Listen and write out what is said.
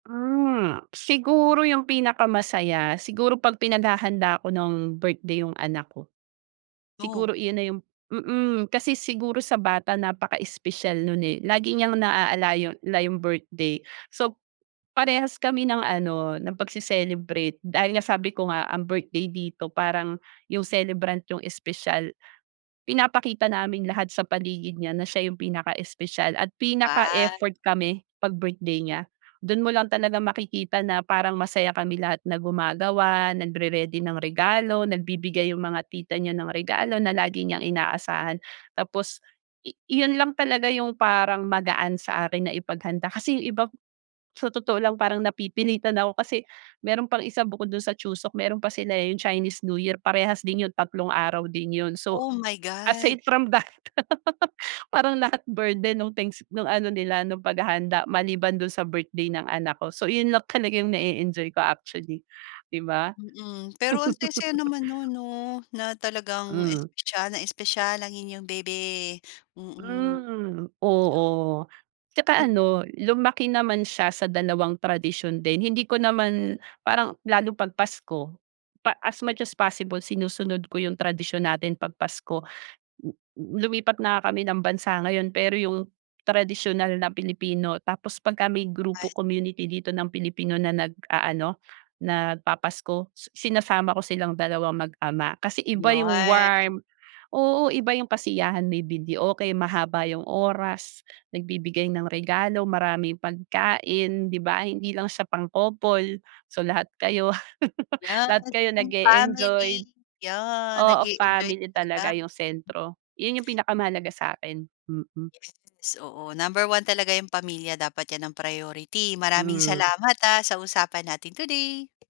Ah, siguro yung pinakamasaya siguro pag pinaghahanda ko ng birthday yung anak ko. Oh. Siguro iyun na yung mm. Kasi siguro sa bata napaka-espesyal no'n, eh, lagi niyang naaala yon la yung birthday. So, parehas kami ng ano ng pagse-celebrate dahil nga sabi ko nga ang birthday dito parang yung celebrant yung espesyal. Pinapakita namin lahat sa paligid niya na siya yung pinaka-espesyal at Wow! pinaka-effort kami pag birthday niya. Do'n mo lang talaga makikita na parang masaya kami lahat na gumagawa nagre-ready ng regalo nagbibigay yung mga tita niya ng regalo na lagi niyang inaasahan. Tapos i iyon lang talaga yung parang magaan sa akin na ipaghanda kasi yung iba sa totoo lang parang napipilitan ako kasi meron pang isa bukod dun sa Chuseok meron pa sila, eh, yung Chinese New Year parehas din yun tatlong araw din yun. So Oh, my God! aside from that parang lahat burden nung thanks nung ano nila nung paghahanda maliban do'n sa birthday ng anak ko. So, iyun lang talaga yung nae-enjoy ko actually, 'di ba? Mm. Pero ang saya-saya naman no'n, 'no? Na talagang Hmm. espesyal na espesyal ang inyong baby. Mm. Mm, Iyo oo. Tsaka Mm. ano lumaki naman siya sa dalawang tradisyon din, hindi ko naman parang lalo pag Pasko pa as much as possible sinusunod ko yung tradisyon natin pag Pasko n n lumipat na nga kami ng bansa ngayon pero yung tradisyonal na Pilipino tapos pagka may grupo Ayt community dito ng Pilipino na nag-aano nagpapasko su sinasama ko silang dalawang mag-ama. Kasi iba yung Yun. warm oo, iba yung kasiyahan, may videoke mahaba yung oras, nagbibigay ng regalo maraming pagkain, 'di ba? Hindi lang siya pang-couple, so, lahat kayo lahat Yes, kayo kung nag-e-enjoy. family yeah, Oo, nag-e-enjoy family talaga talaga. yung sentro. Yun yung pinakamahalaga sa'kin. Mm. Yes, oo number 1 talaga yung pamilya dapat 'yan ang priority. Maraming Mm. salamat, ah, sa usapan natin today.